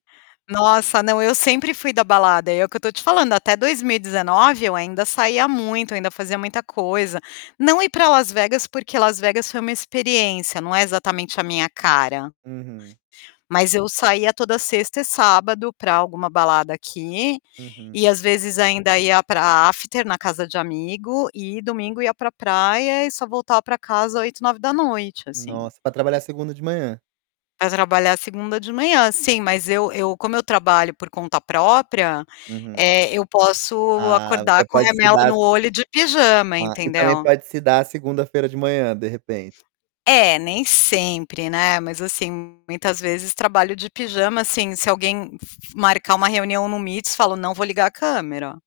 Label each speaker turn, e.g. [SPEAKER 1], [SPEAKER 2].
[SPEAKER 1] Nossa! Não, eu sempre fui da balada, é o que eu estou te falando, até 2019 eu ainda saía muito, ainda fazia muita coisa. Não ir para Las Vegas porque Las Vegas foi uma experiência, não é exatamente a minha cara.
[SPEAKER 2] Uhum.
[SPEAKER 1] Mas eu saía toda sexta e sábado para alguma balada aqui,
[SPEAKER 2] Uhum.
[SPEAKER 1] e às vezes ainda ia para after na casa de amigo e domingo ia para praia e só voltava para casa 20h, 9h assim.
[SPEAKER 2] Nossa, pra trabalhar segunda de manhã?
[SPEAKER 1] Para trabalhar segunda de manhã. Sim, mas eu eu como eu trabalho por conta própria,
[SPEAKER 2] Uhum.
[SPEAKER 1] eh, eu posso
[SPEAKER 2] Ah,
[SPEAKER 1] acordar
[SPEAKER 2] você
[SPEAKER 1] com
[SPEAKER 2] pode se
[SPEAKER 1] remela
[SPEAKER 2] dar
[SPEAKER 1] no olho de pijama,
[SPEAKER 2] Ah, e também
[SPEAKER 1] entendeu?
[SPEAKER 2] pode se dar segunda-feira de manhã, de repente.
[SPEAKER 1] É, nem sempre, né, mas assim, muitas vezes trabalho de pijama, assim, se alguém fa fa marcar uma reunião no Meets, eu fal: "Não vou ligar a câmera".